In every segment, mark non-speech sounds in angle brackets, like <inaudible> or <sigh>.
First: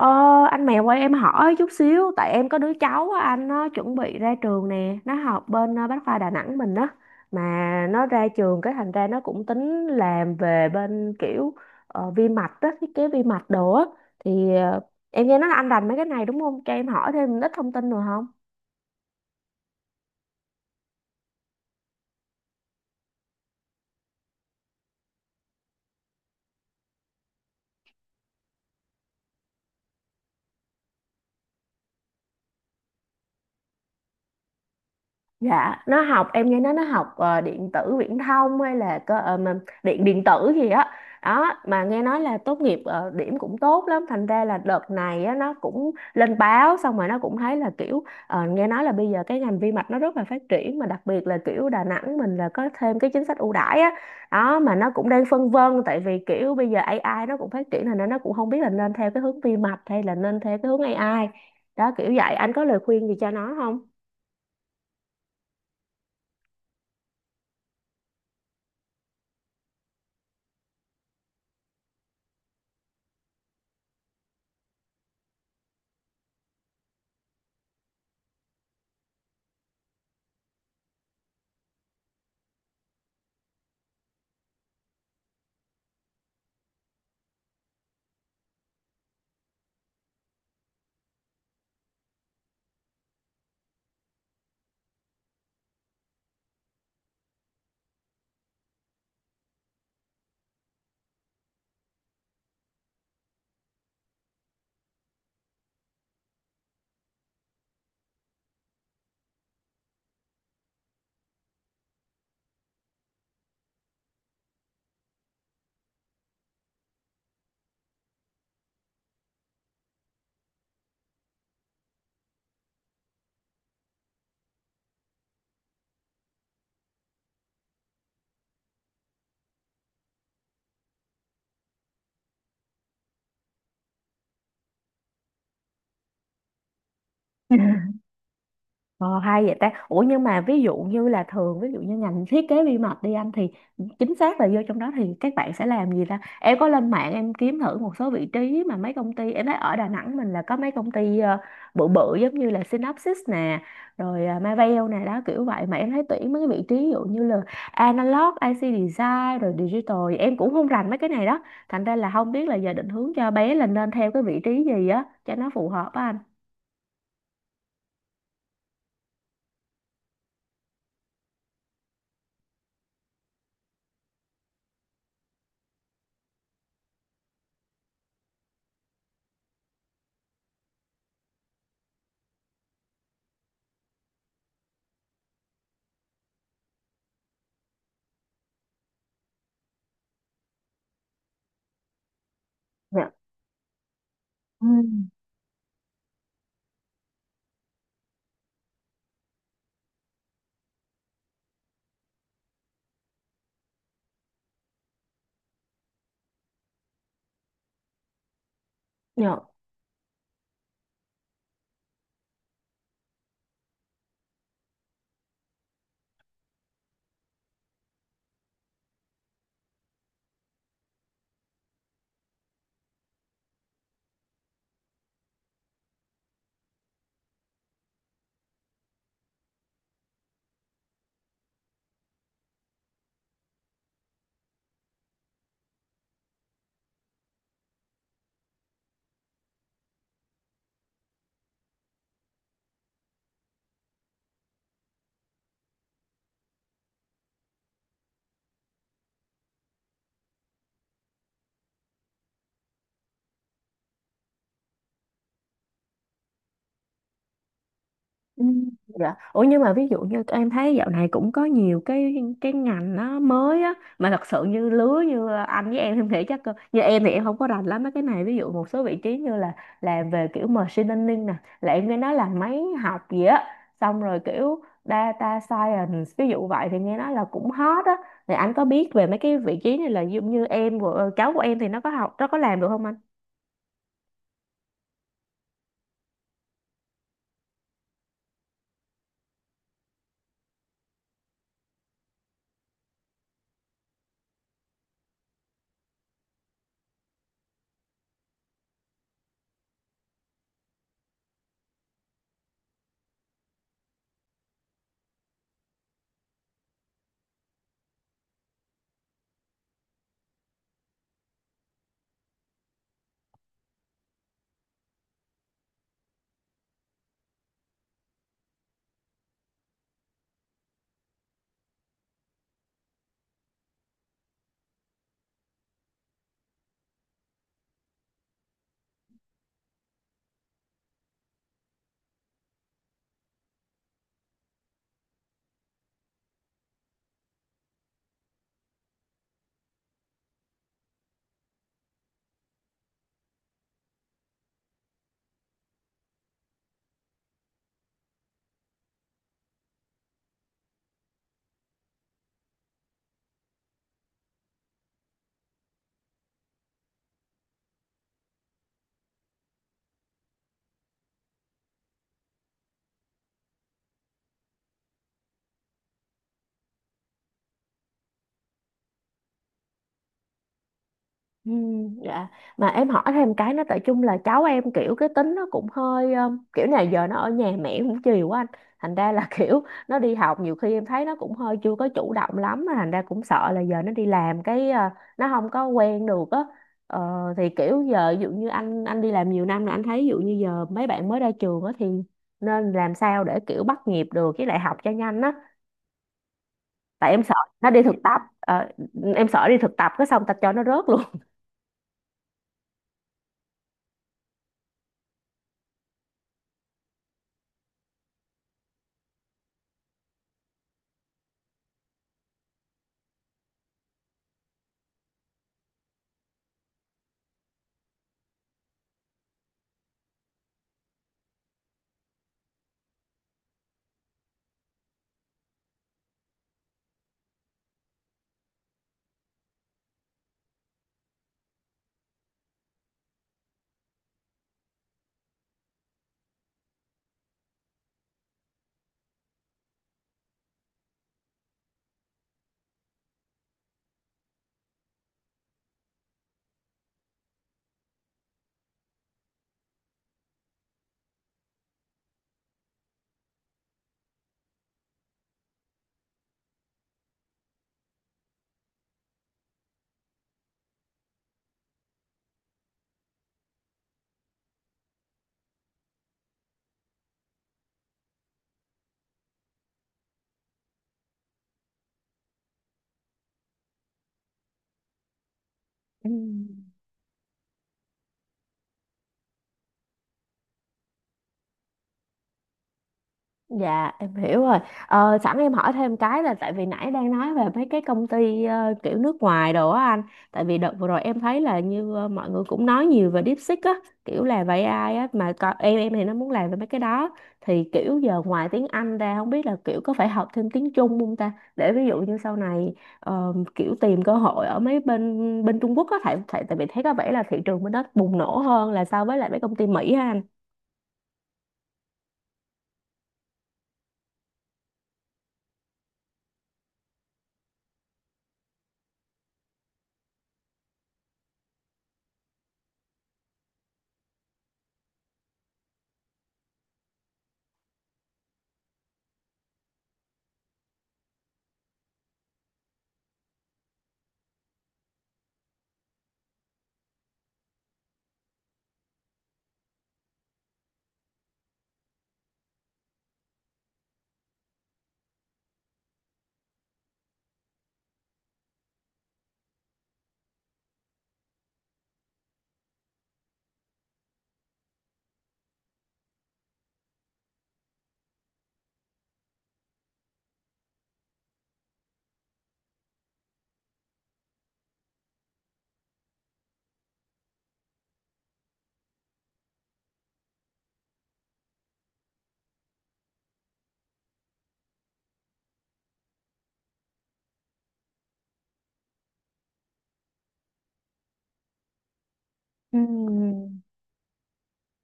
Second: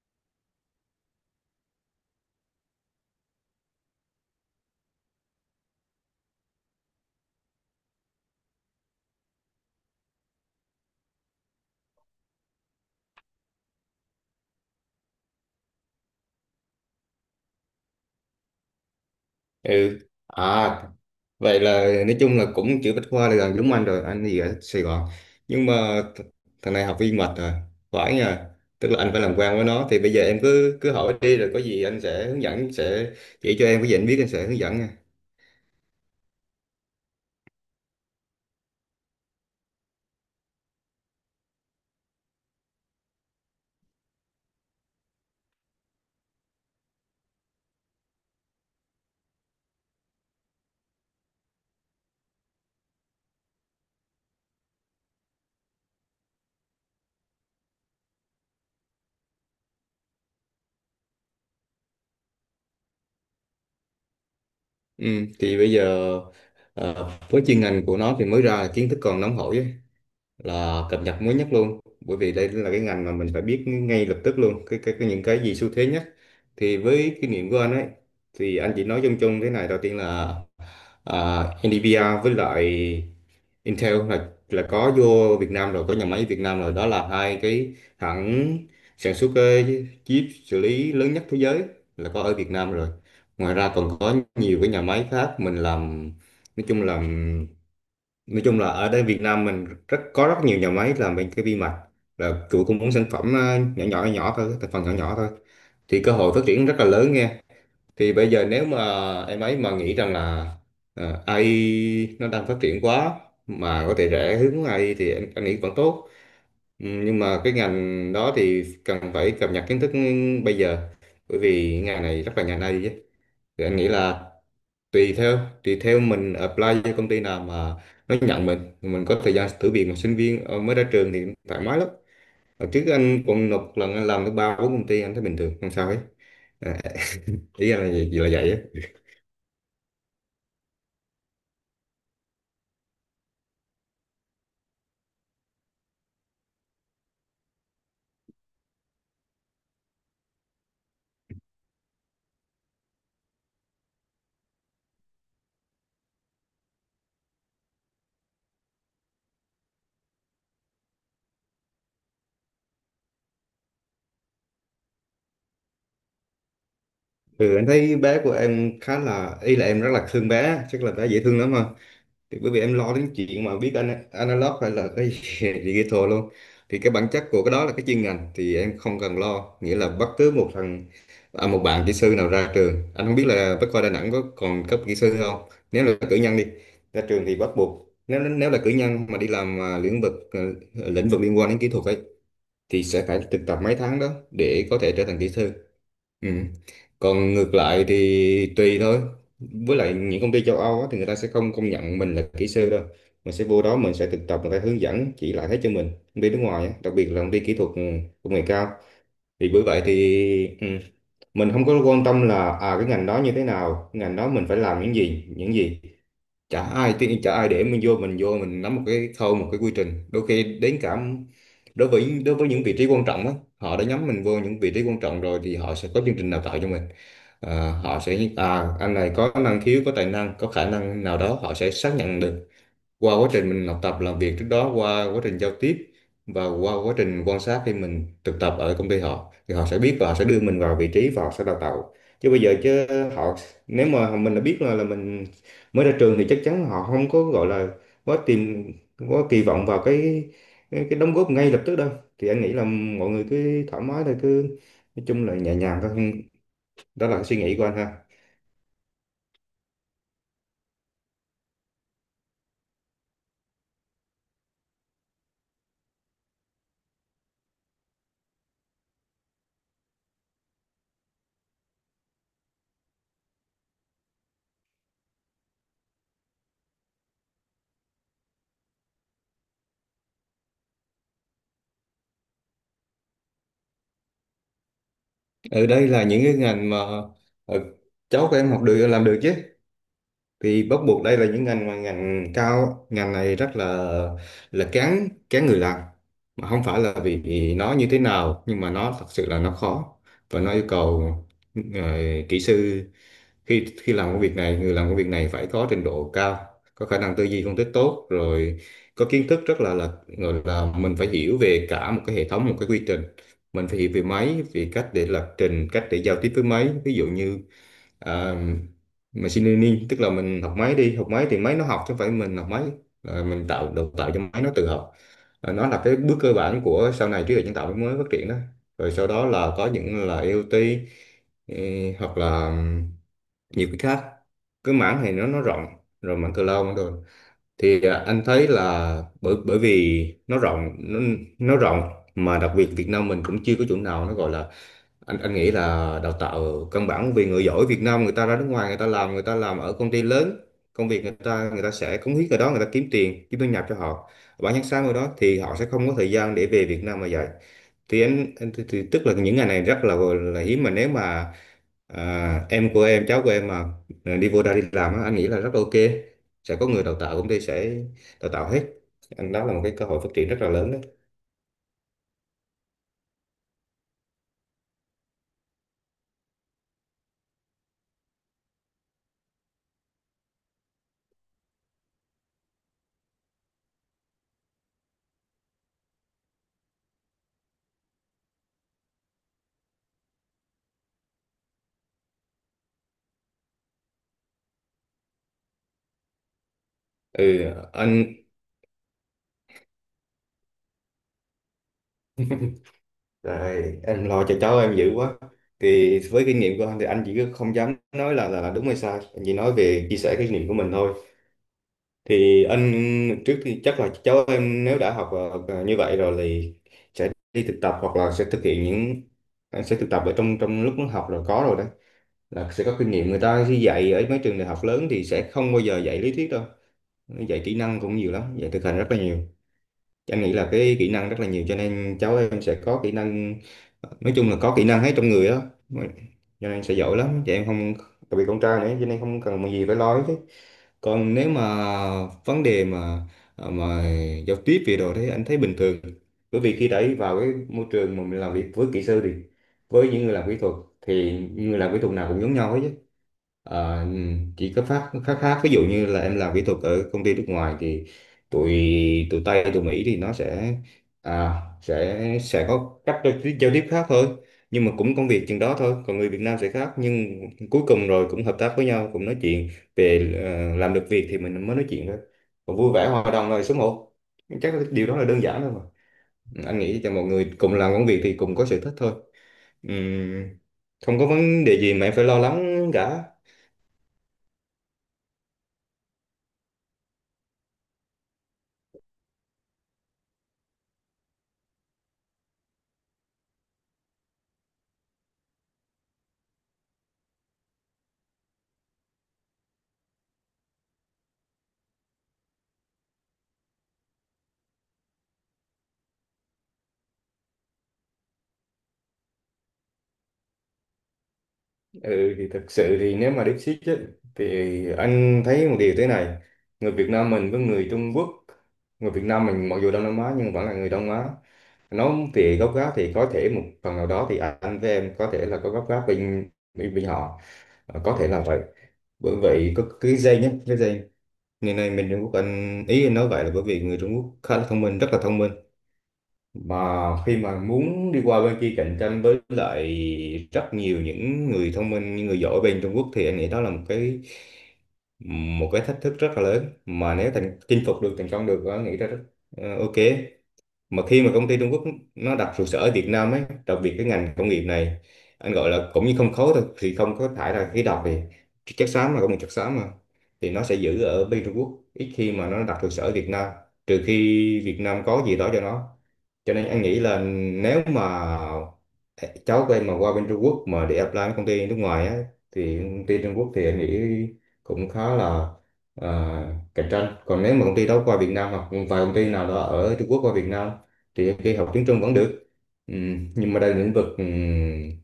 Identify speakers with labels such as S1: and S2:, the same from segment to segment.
S1: Ờ, anh mèo ơi, em hỏi chút xíu. Tại em có đứa cháu á, anh nó chuẩn bị ra trường nè, nó học bên Bách khoa Đà Nẵng mình á, mà nó ra trường cái thành ra nó cũng tính làm về bên kiểu vi mạch á, thiết kế vi mạch đồ á. Thì em nghe nói là anh rành mấy cái này đúng không, cho em hỏi thêm ít thông tin được không?
S2: ừ à Vậy là nói chung là cũng chữ Bách Khoa là gần giống anh rồi. Anh thì ở Sài Gòn, nhưng mà thằng này học viên mệt rồi, phải nha. Tức là anh phải làm quen với nó. Thì bây giờ em cứ cứ hỏi đi, rồi có gì anh sẽ hướng dẫn, sẽ chỉ cho em cái gì anh biết, anh sẽ hướng dẫn nha.
S1: Dạ, nó học, em nghe nói nó học điện tử viễn thông hay là cơ mà điện điện tử gì á. Đó. Mà nghe nói là tốt nghiệp điểm cũng tốt lắm, thành ra là đợt này á nó cũng lên báo, xong rồi nó cũng thấy là kiểu nghe nói là bây giờ cái ngành vi mạch nó rất là phát triển, mà đặc biệt là kiểu Đà Nẵng mình là có thêm cái chính sách ưu đãi á. Đó, mà nó cũng đang phân vân tại vì kiểu bây giờ AI nó cũng phát triển, thành ra nó cũng không biết là nên theo cái hướng vi mạch hay là nên theo cái hướng AI. Đó kiểu vậy, anh có lời khuyên gì cho nó không?
S2: Ừ, thì bây giờ với chuyên ngành của nó thì mới ra là kiến thức còn nóng hổi á, là cập nhật mới nhất luôn. Bởi vì đây là cái ngành mà mình phải biết ngay lập tức luôn cái những cái gì xu thế nhất. Thì với kinh nghiệm của anh ấy, thì anh chỉ nói chung chung thế này. Đầu tiên là à, NVIDIA với lại Intel là có vô Việt Nam rồi, có nhà máy Việt Nam rồi. Đó là hai cái hãng sản xuất cái chip xử lý lớn nhất thế giới là có ở Việt Nam rồi. Ngoài ra còn có nhiều cái nhà máy khác mình làm. Nói chung là nói chung là ở đây Việt Nam mình rất có rất nhiều nhà máy làm bên cái vi mạch, là chủ cũng muốn sản phẩm nhỏ nhỏ nhỏ thôi, thành phần nhỏ nhỏ thôi. Thì cơ hội phát triển rất là lớn nghe. Thì bây giờ nếu mà em ấy mà nghĩ rằng là AI nó đang phát triển quá, mà có thể rẽ hướng AI, thì em nghĩ vẫn tốt. Ừ, nhưng mà cái ngành đó thì cần phải cập nhật kiến thức bây giờ, bởi vì ngành này rất là ngành AI chứ. Thì anh nghĩ là tùy theo mình apply cho công ty nào mà nó nhận mình có thời gian thử việc. Mà sinh viên mới ra trường thì thoải mái lắm. Hồi trước anh còn nộp lần anh làm tới ba bốn công ty, anh thấy bình thường không sao hết. à, Ý anh
S1: <laughs>
S2: là gì là vậy á.
S1: Ờ, hay vậy ta. Ủa nhưng mà ví dụ như là thường ví dụ như ngành thiết kế vi mạch đi anh, thì chính xác là vô trong đó thì các bạn sẽ làm gì ta? Em có lên mạng em kiếm thử một số vị trí mà mấy công ty, em thấy ở Đà Nẵng mình là có mấy công ty bự bự giống như là Synopsys nè, rồi Marvell nè, đó kiểu vậy, mà em thấy tuyển mấy cái vị trí ví dụ như là analog, IC design rồi digital, em cũng không rành mấy cái này đó. Thành ra là không biết là giờ định hướng cho bé là nên theo cái vị trí gì á cho nó phù hợp á anh.
S2: Ừ, anh thấy bé của em khá là, ý là em rất là thương bé, chắc là bé dễ thương lắm ha. Thì bởi vì em lo đến chuyện mà viết analog hay là cái <laughs> digital luôn, thì cái bản chất của cái đó là cái chuyên ngành thì em không cần lo. Nghĩa là bất cứ một thằng, một bạn kỹ sư nào ra trường, anh không biết là Bách Khoa Đà Nẵng có còn cấp kỹ sư không, nếu là cử nhân đi, ra trường thì bắt buộc, nếu nếu là cử nhân mà đi làm lĩnh vực, lĩnh vực liên quan đến kỹ thuật ấy, thì sẽ
S1: Dạ.
S2: phải thực tập mấy tháng đó
S1: Ừ.
S2: để có thể trở thành kỹ sư. Ừ. Còn ngược lại thì tùy thôi. Với lại những công ty châu Âu á, thì người ta sẽ không công nhận mình là kỹ sư đâu. Mình sẽ vô đó mình sẽ thực tập, người ta hướng dẫn chỉ lại hết cho mình. Công ty nước ngoài á, đặc biệt là công ty kỹ thuật, ừ, công nghệ cao.
S1: Dạ.
S2: Thì bởi vậy thì, ừ, mình không có quan tâm là à cái ngành đó như thế nào, ngành đó mình phải làm những gì, những gì. Chả ai tiên, chả ai để mình vô, mình nắm một cái khâu, một cái quy trình, đôi khi đến cả, đối với những vị trí quan trọng á, họ đã nhắm mình vô những vị trí quan trọng rồi thì họ sẽ có chương trình đào tạo cho mình. Ờ, họ sẽ, à anh này có năng khiếu, có tài năng, có khả năng nào đó, họ sẽ xác nhận được qua quá trình mình học tập làm việc trước đó, qua quá trình giao tiếp và qua quá trình quan sát khi mình thực tập ở công ty họ, thì họ sẽ biết và họ sẽ đưa mình vào vị trí và họ sẽ đào tạo. Chứ bây giờ chứ họ, nếu mà mình đã biết là, mình mới ra trường, thì chắc chắn họ không có gọi là quá tìm quá kỳ vọng vào cái đóng góp ngay lập tức đâu. Thì anh nghĩ là mọi người cứ thoải mái thôi, cứ nói chung là nhẹ nhàng thôi. Đó là cái suy nghĩ của anh ha.
S1: Ừ, Dạ. Ủa nhưng mà ví dụ như em thấy dạo này cũng có nhiều cái ngành nó mới á, mà thật sự như lứa như anh với em nghĩ chắc cơ, như em thì em không có rành lắm mấy cái này, ví dụ một số vị trí như là làm về kiểu machine learning nè, là em nghe nói là máy học gì á, xong rồi kiểu data science ví dụ vậy thì nghe nói là cũng hot á. Thì anh có biết về mấy cái vị trí này là giống như em của cháu của em thì nó có học, nó có làm được không anh?
S2: Ở đây là những cái ngành mà ờ, cháu của em học được, làm được chứ. Thì bắt buộc đây là những ngành mà ngành cao, ngành này rất là kén kén người làm. Mà không phải là vì vì nó như thế nào, nhưng mà nó thật sự là nó khó và nó yêu cầu ờ, kỹ sư, khi khi làm công việc này, người làm công việc này phải có trình độ cao, có khả năng tư duy phân tích tốt, rồi có kiến thức rất là, gọi là mình phải hiểu về cả một cái hệ thống, một cái quy trình. Mình phải hiểu về máy, về cách để lập trình, cách để giao tiếp với máy. Ví dụ như, ờ, mình machine learning, tức là mình học máy. Đi học máy thì máy nó học chứ không phải mình học máy. Ờ, mình tạo đào tạo cho máy nó tự học. Ờ, nó là cái bước cơ bản của sau này trí tuệ nhân tạo mới phát triển đó. Rồi sau đó là có những là IoT, ừ, hoặc là nhiều cái khác. Cái mảng này nó rộng, rồi mảng cloud, mảng rồi. Thì à, anh thấy là bởi bởi vì nó rộng, nó rộng, mà đặc biệt Việt Nam mình cũng chưa có chỗ nào nó gọi là, anh nghĩ là đào tạo căn bản, vì người giỏi Việt Nam người ta ra nước ngoài người ta làm, người ta làm ở công ty lớn, công việc người ta, người ta sẽ cống hiến ở đó, người ta kiếm tiền kiếm thu nhập cho họ, bản thân sáng ở đó, thì họ sẽ không có thời gian để về Việt Nam mà dạy. Thì anh thì tức là những ngày này rất là hiếm. Mà nếu mà em của em, cháu của em mà đi vô đây đi làm á, anh nghĩ là rất là ok. Sẽ có người đào tạo, công ty sẽ đào tạo hết. Anh, đó là một cái cơ hội phát triển rất là lớn đấy.
S1: Ừ, dạ, mà em hỏi thêm cái nữa, tại chung là cháu em kiểu cái tính nó cũng hơi kiểu này giờ nó ở nhà mẹ cũng chiều quá anh, thành ra là <laughs> kiểu nó đi học nhiều khi em thấy nó cũng hơi chưa có chủ động lắm, mà thành ra cũng sợ là giờ nó đi làm cái nó không có quen được á. Ờ, thì kiểu giờ ví dụ như anh đi làm nhiều năm là anh thấy ví dụ như giờ mấy bạn mới ra trường á thì nên làm sao để kiểu bắt nhịp được với lại học cho nhanh á, tại em
S2: Ừ
S1: sợ nó đi thực
S2: anh.
S1: tập. Ờ, em sợ đi thực tập cái xong tạch cho nó rớt luôn.
S2: Rồi, em lo cho cháu em dữ quá. Thì với kinh nghiệm của anh thì anh chỉ không dám nói là, là đúng hay sai. Anh chỉ nói về chia sẻ kinh nghiệm của mình thôi. Thì anh trước, thì chắc là cháu em nếu đã học như vậy rồi thì sẽ đi thực tập hoặc là sẽ thực hiện những, sẽ thực tập ở trong trong lúc nó học rồi, có rồi đấy, là sẽ có kinh nghiệm. Người ta khi dạy ở mấy trường đại học lớn thì sẽ không bao giờ dạy lý thuyết đâu, dạy kỹ năng cũng nhiều lắm, dạy thực hành rất là nhiều. Em nghĩ là cái kỹ năng rất là nhiều, cho nên cháu em sẽ có kỹ năng, nói chung là có kỹ năng hết trong người đó, cho nên sẽ giỏi lắm chị em không, đặc biệt con trai nữa, cho nên không cần gì phải lo hết. Còn nếu mà vấn đề mà à, mà giao tiếp về đồ thế anh thấy bình thường, bởi vì khi đã vào cái môi trường mà mình làm việc với kỹ sư thì, với những người làm kỹ thuật, thì người làm kỹ thuật nào cũng giống nhau hết. Ờ, chỉ có phát khác khác, ví dụ như là em làm kỹ thuật ở công ty nước ngoài thì tụi tụi Tây tụi Mỹ thì nó sẽ sẽ có cách giao tiếp khác thôi, nhưng mà cũng công việc chừng đó thôi, còn người Việt Nam sẽ khác, nhưng cuối cùng rồi cũng hợp tác với nhau, cũng nói chuyện về làm được việc thì mình mới nói chuyện thôi, còn vui vẻ hòa đồng rồi số 1. Chắc là điều đó là đơn giản thôi mà,
S1: Ừ.
S2: anh nghĩ cho mọi người cùng làm công việc thì cùng có sở thích thôi. Ừm, Không có vấn đề gì mà em phải lo lắng cả.
S1: Dạ em hiểu rồi. Ờ, sẵn em hỏi thêm cái là tại vì nãy đang nói về mấy cái công ty kiểu nước ngoài đồ á anh. Tại vì đợt vừa rồi em thấy là như mọi người cũng nói nhiều về DeepSeek á, kiểu là về AI á, mà em thì nó muốn làm về mấy cái đó. Thì kiểu giờ ngoài tiếng Anh ra không biết là kiểu có phải học thêm tiếng Trung không ta? Để ví dụ như sau này kiểu tìm cơ hội ở mấy bên bên Trung Quốc á, tại tại tại vì thấy có vẻ là thị trường bên đó bùng nổ hơn là so với lại mấy công ty Mỹ á anh.
S2: Ừ, thì thật sự thì nếu mà deep seek ấy, thì anh thấy một điều thế này: người Việt Nam mình với người Trung Quốc, người Việt Nam mình mặc dù Đông Nam Á nhưng vẫn là người Đông Á, nó thì gốc gác thì có thể một phần nào đó, thì anh với em có thể là có gốc gác bên bên, bên họ. Ờ, có thể là vậy, bởi vậy có cái dây nhé, cái dây ngày nay mình Trung Quốc. Anh ý anh nói vậy là bởi vì người Trung Quốc khá là thông minh, rất là thông minh, mà khi mà muốn đi qua bên kia cạnh tranh với lại rất nhiều những người thông minh những người giỏi bên Trung Quốc, thì anh nghĩ đó là một cái, một cái thách thức rất là lớn, mà nếu thành chinh phục được, thành công được, anh nghĩ ra rất ok. Mà khi mà công ty Trung Quốc nó đặt trụ sở ở Việt Nam ấy, đặc biệt cái ngành công nghiệp này, anh gọi là cũng như không khói thôi, thì không có thải ra khí độc, thì chất xám mà, công nghiệp chất xám mà, thì nó sẽ giữ ở bên Trung Quốc, ít khi mà nó đặt trụ sở ở Việt Nam, trừ khi Việt Nam có gì đó cho nó. Cho nên anh nghĩ là nếu mà cháu của em mà qua bên Trung Quốc mà để apply với công ty nước ngoài á, thì công ty Trung Quốc thì anh nghĩ cũng khá là à, cạnh tranh. Còn nếu mà công ty đó qua Việt Nam, hoặc vài công ty nào đó ở Trung Quốc qua Việt Nam, thì em nghĩ học tiếng Trung vẫn được. Nhưng mà đây là
S1: Ừm,
S2: lĩnh vực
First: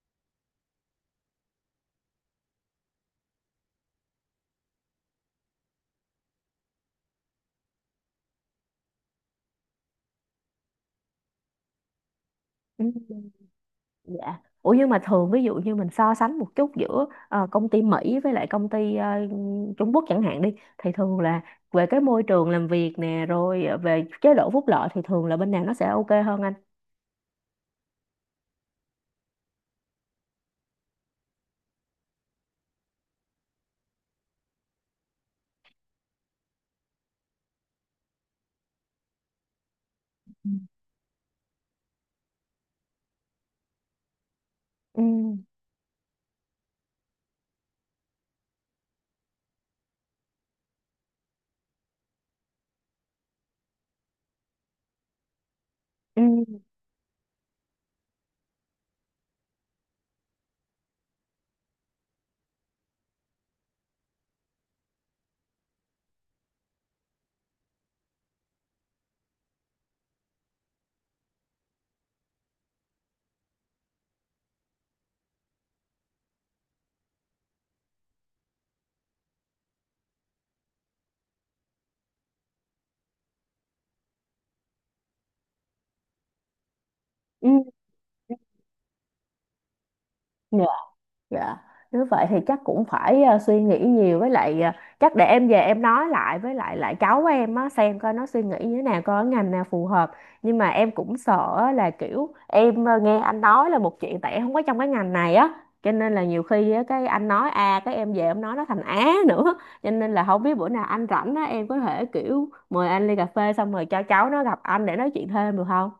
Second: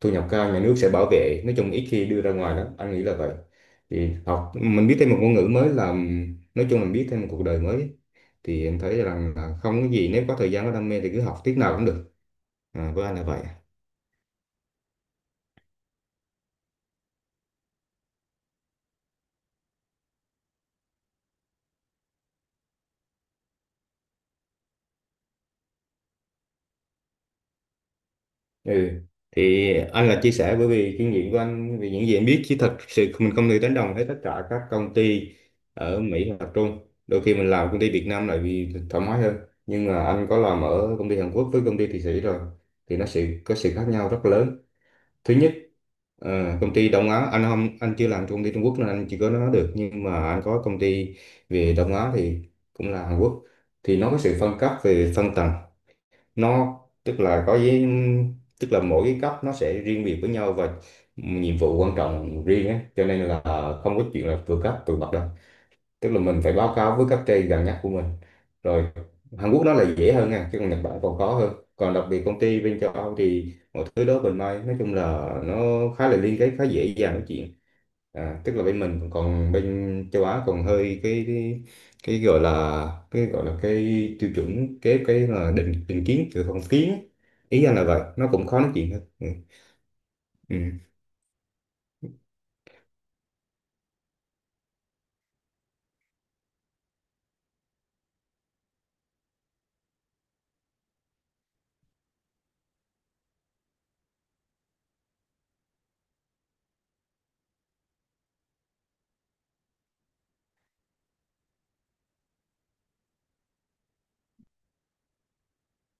S2: thu nhập cao, nhà nước sẽ bảo vệ, nói chung ít khi đưa ra ngoài lắm, anh nghĩ là vậy. Thì học, mình biết thêm một ngôn ngữ mới là, nói chung mình biết thêm một cuộc đời mới, thì em thấy rằng là không có gì, nếu có thời gian có đam mê thì cứ học tiết nào cũng được,
S1: ừm.
S2: à, với anh là vậy.
S1: Dạ. Ủa nhưng mà thường ví dụ như mình so sánh một chút giữa công ty Mỹ với lại công ty Trung Quốc chẳng hạn đi, thì thường là về cái môi trường làm việc nè, rồi về chế độ phúc lợi thì thường là bên nào nó sẽ ok hơn anh?
S2: Ừ. Thì anh là chia sẻ bởi vì kinh nghiệm của anh, vì những gì anh biết, chứ thật sự mình không thể đánh đồng hết tất cả các công ty ở Mỹ hoặc Trung. Đôi khi mình làm công ty Việt Nam lại vì thoải mái hơn, nhưng mà anh có
S1: Ừ.
S2: làm ở công ty Hàn Quốc với công ty Thụy Sĩ rồi, thì nó sự có sự khác nhau rất lớn.
S1: Ừ.
S2: Thứ nhất, công ty Đông Á, anh không, anh chưa làm cho công ty Trung Quốc nên anh chỉ có nói được, nhưng mà anh có công ty về Đông Á thì cũng là Hàn Quốc, thì nó có sự phân cấp về phân tầng.
S1: Ừ.
S2: Nó tức là có với, tức là mỗi cái cấp nó sẽ riêng biệt với nhau, và nhiệm vụ quan trọng riêng á, cho nên là không có chuyện là vượt cấp vượt bậc đâu, tức là mình phải báo cáo với cấp trên gần nhất của mình rồi. Hàn Quốc nó là dễ hơn nha, chứ còn Nhật Bản còn khó hơn, còn đặc biệt công ty bên châu Âu thì mọi thứ đó mình may, nói chung là nó khá là liên kết, khá dễ dàng nói chuyện. À, tức là bên mình, còn bên châu Á còn hơi cái gọi là, cái gọi là cái tiêu chuẩn, cái là định định kiến từ phong kiến,
S1: Ừ.
S2: ý anh là vậy, nó
S1: Dạ.
S2: cũng khó nói chuyện hơn ừ. Ừ.
S1: Dạ, nếu vậy thì chắc cũng phải suy nghĩ nhiều với lại chắc để em về em nói lại với lại lại cháu em á xem coi nó suy nghĩ như thế nào coi cái ngành nào phù hợp. Nhưng mà em cũng sợ á là kiểu em nghe anh nói là một chuyện tại em không có trong cái ngành này á. Cho nên là nhiều khi á, cái anh nói A cái em về em nói nó thành Á nữa. Cho nên là không biết bữa nào anh rảnh á em có thể kiểu mời anh ly cà phê xong rồi cho cháu nó gặp anh để nói chuyện thêm được không?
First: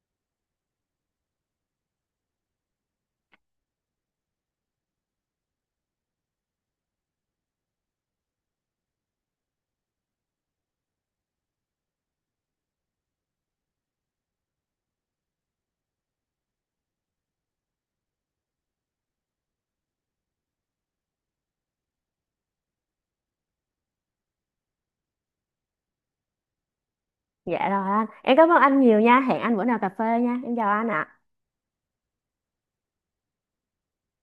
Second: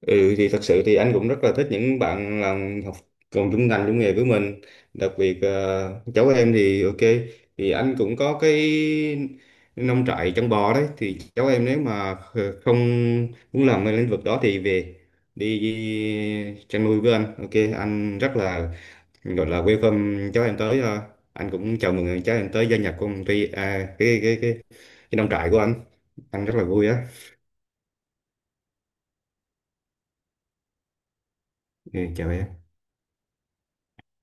S2: Ừ, thì thật sự thì anh cũng rất là thích những bạn làm học cùng chung ngành chung nghề với mình, đặc biệt cháu em thì ok, thì anh cũng có cái nông trại chăn bò đấy, thì cháu em nếu mà không muốn làm cái lĩnh vực đó thì về đi chăn nuôi với anh, ok, anh rất là gọi là welcome cháu em tới, anh cũng chào mừng cháu em tới gia nhập công ty, cái nông trại của anh rất là vui á.
S1: Dạ rồi anh. Em cảm ơn anh nhiều nha. Hẹn anh bữa nào cà phê nha. Em chào anh ạ.
S2: Ừ, chào em.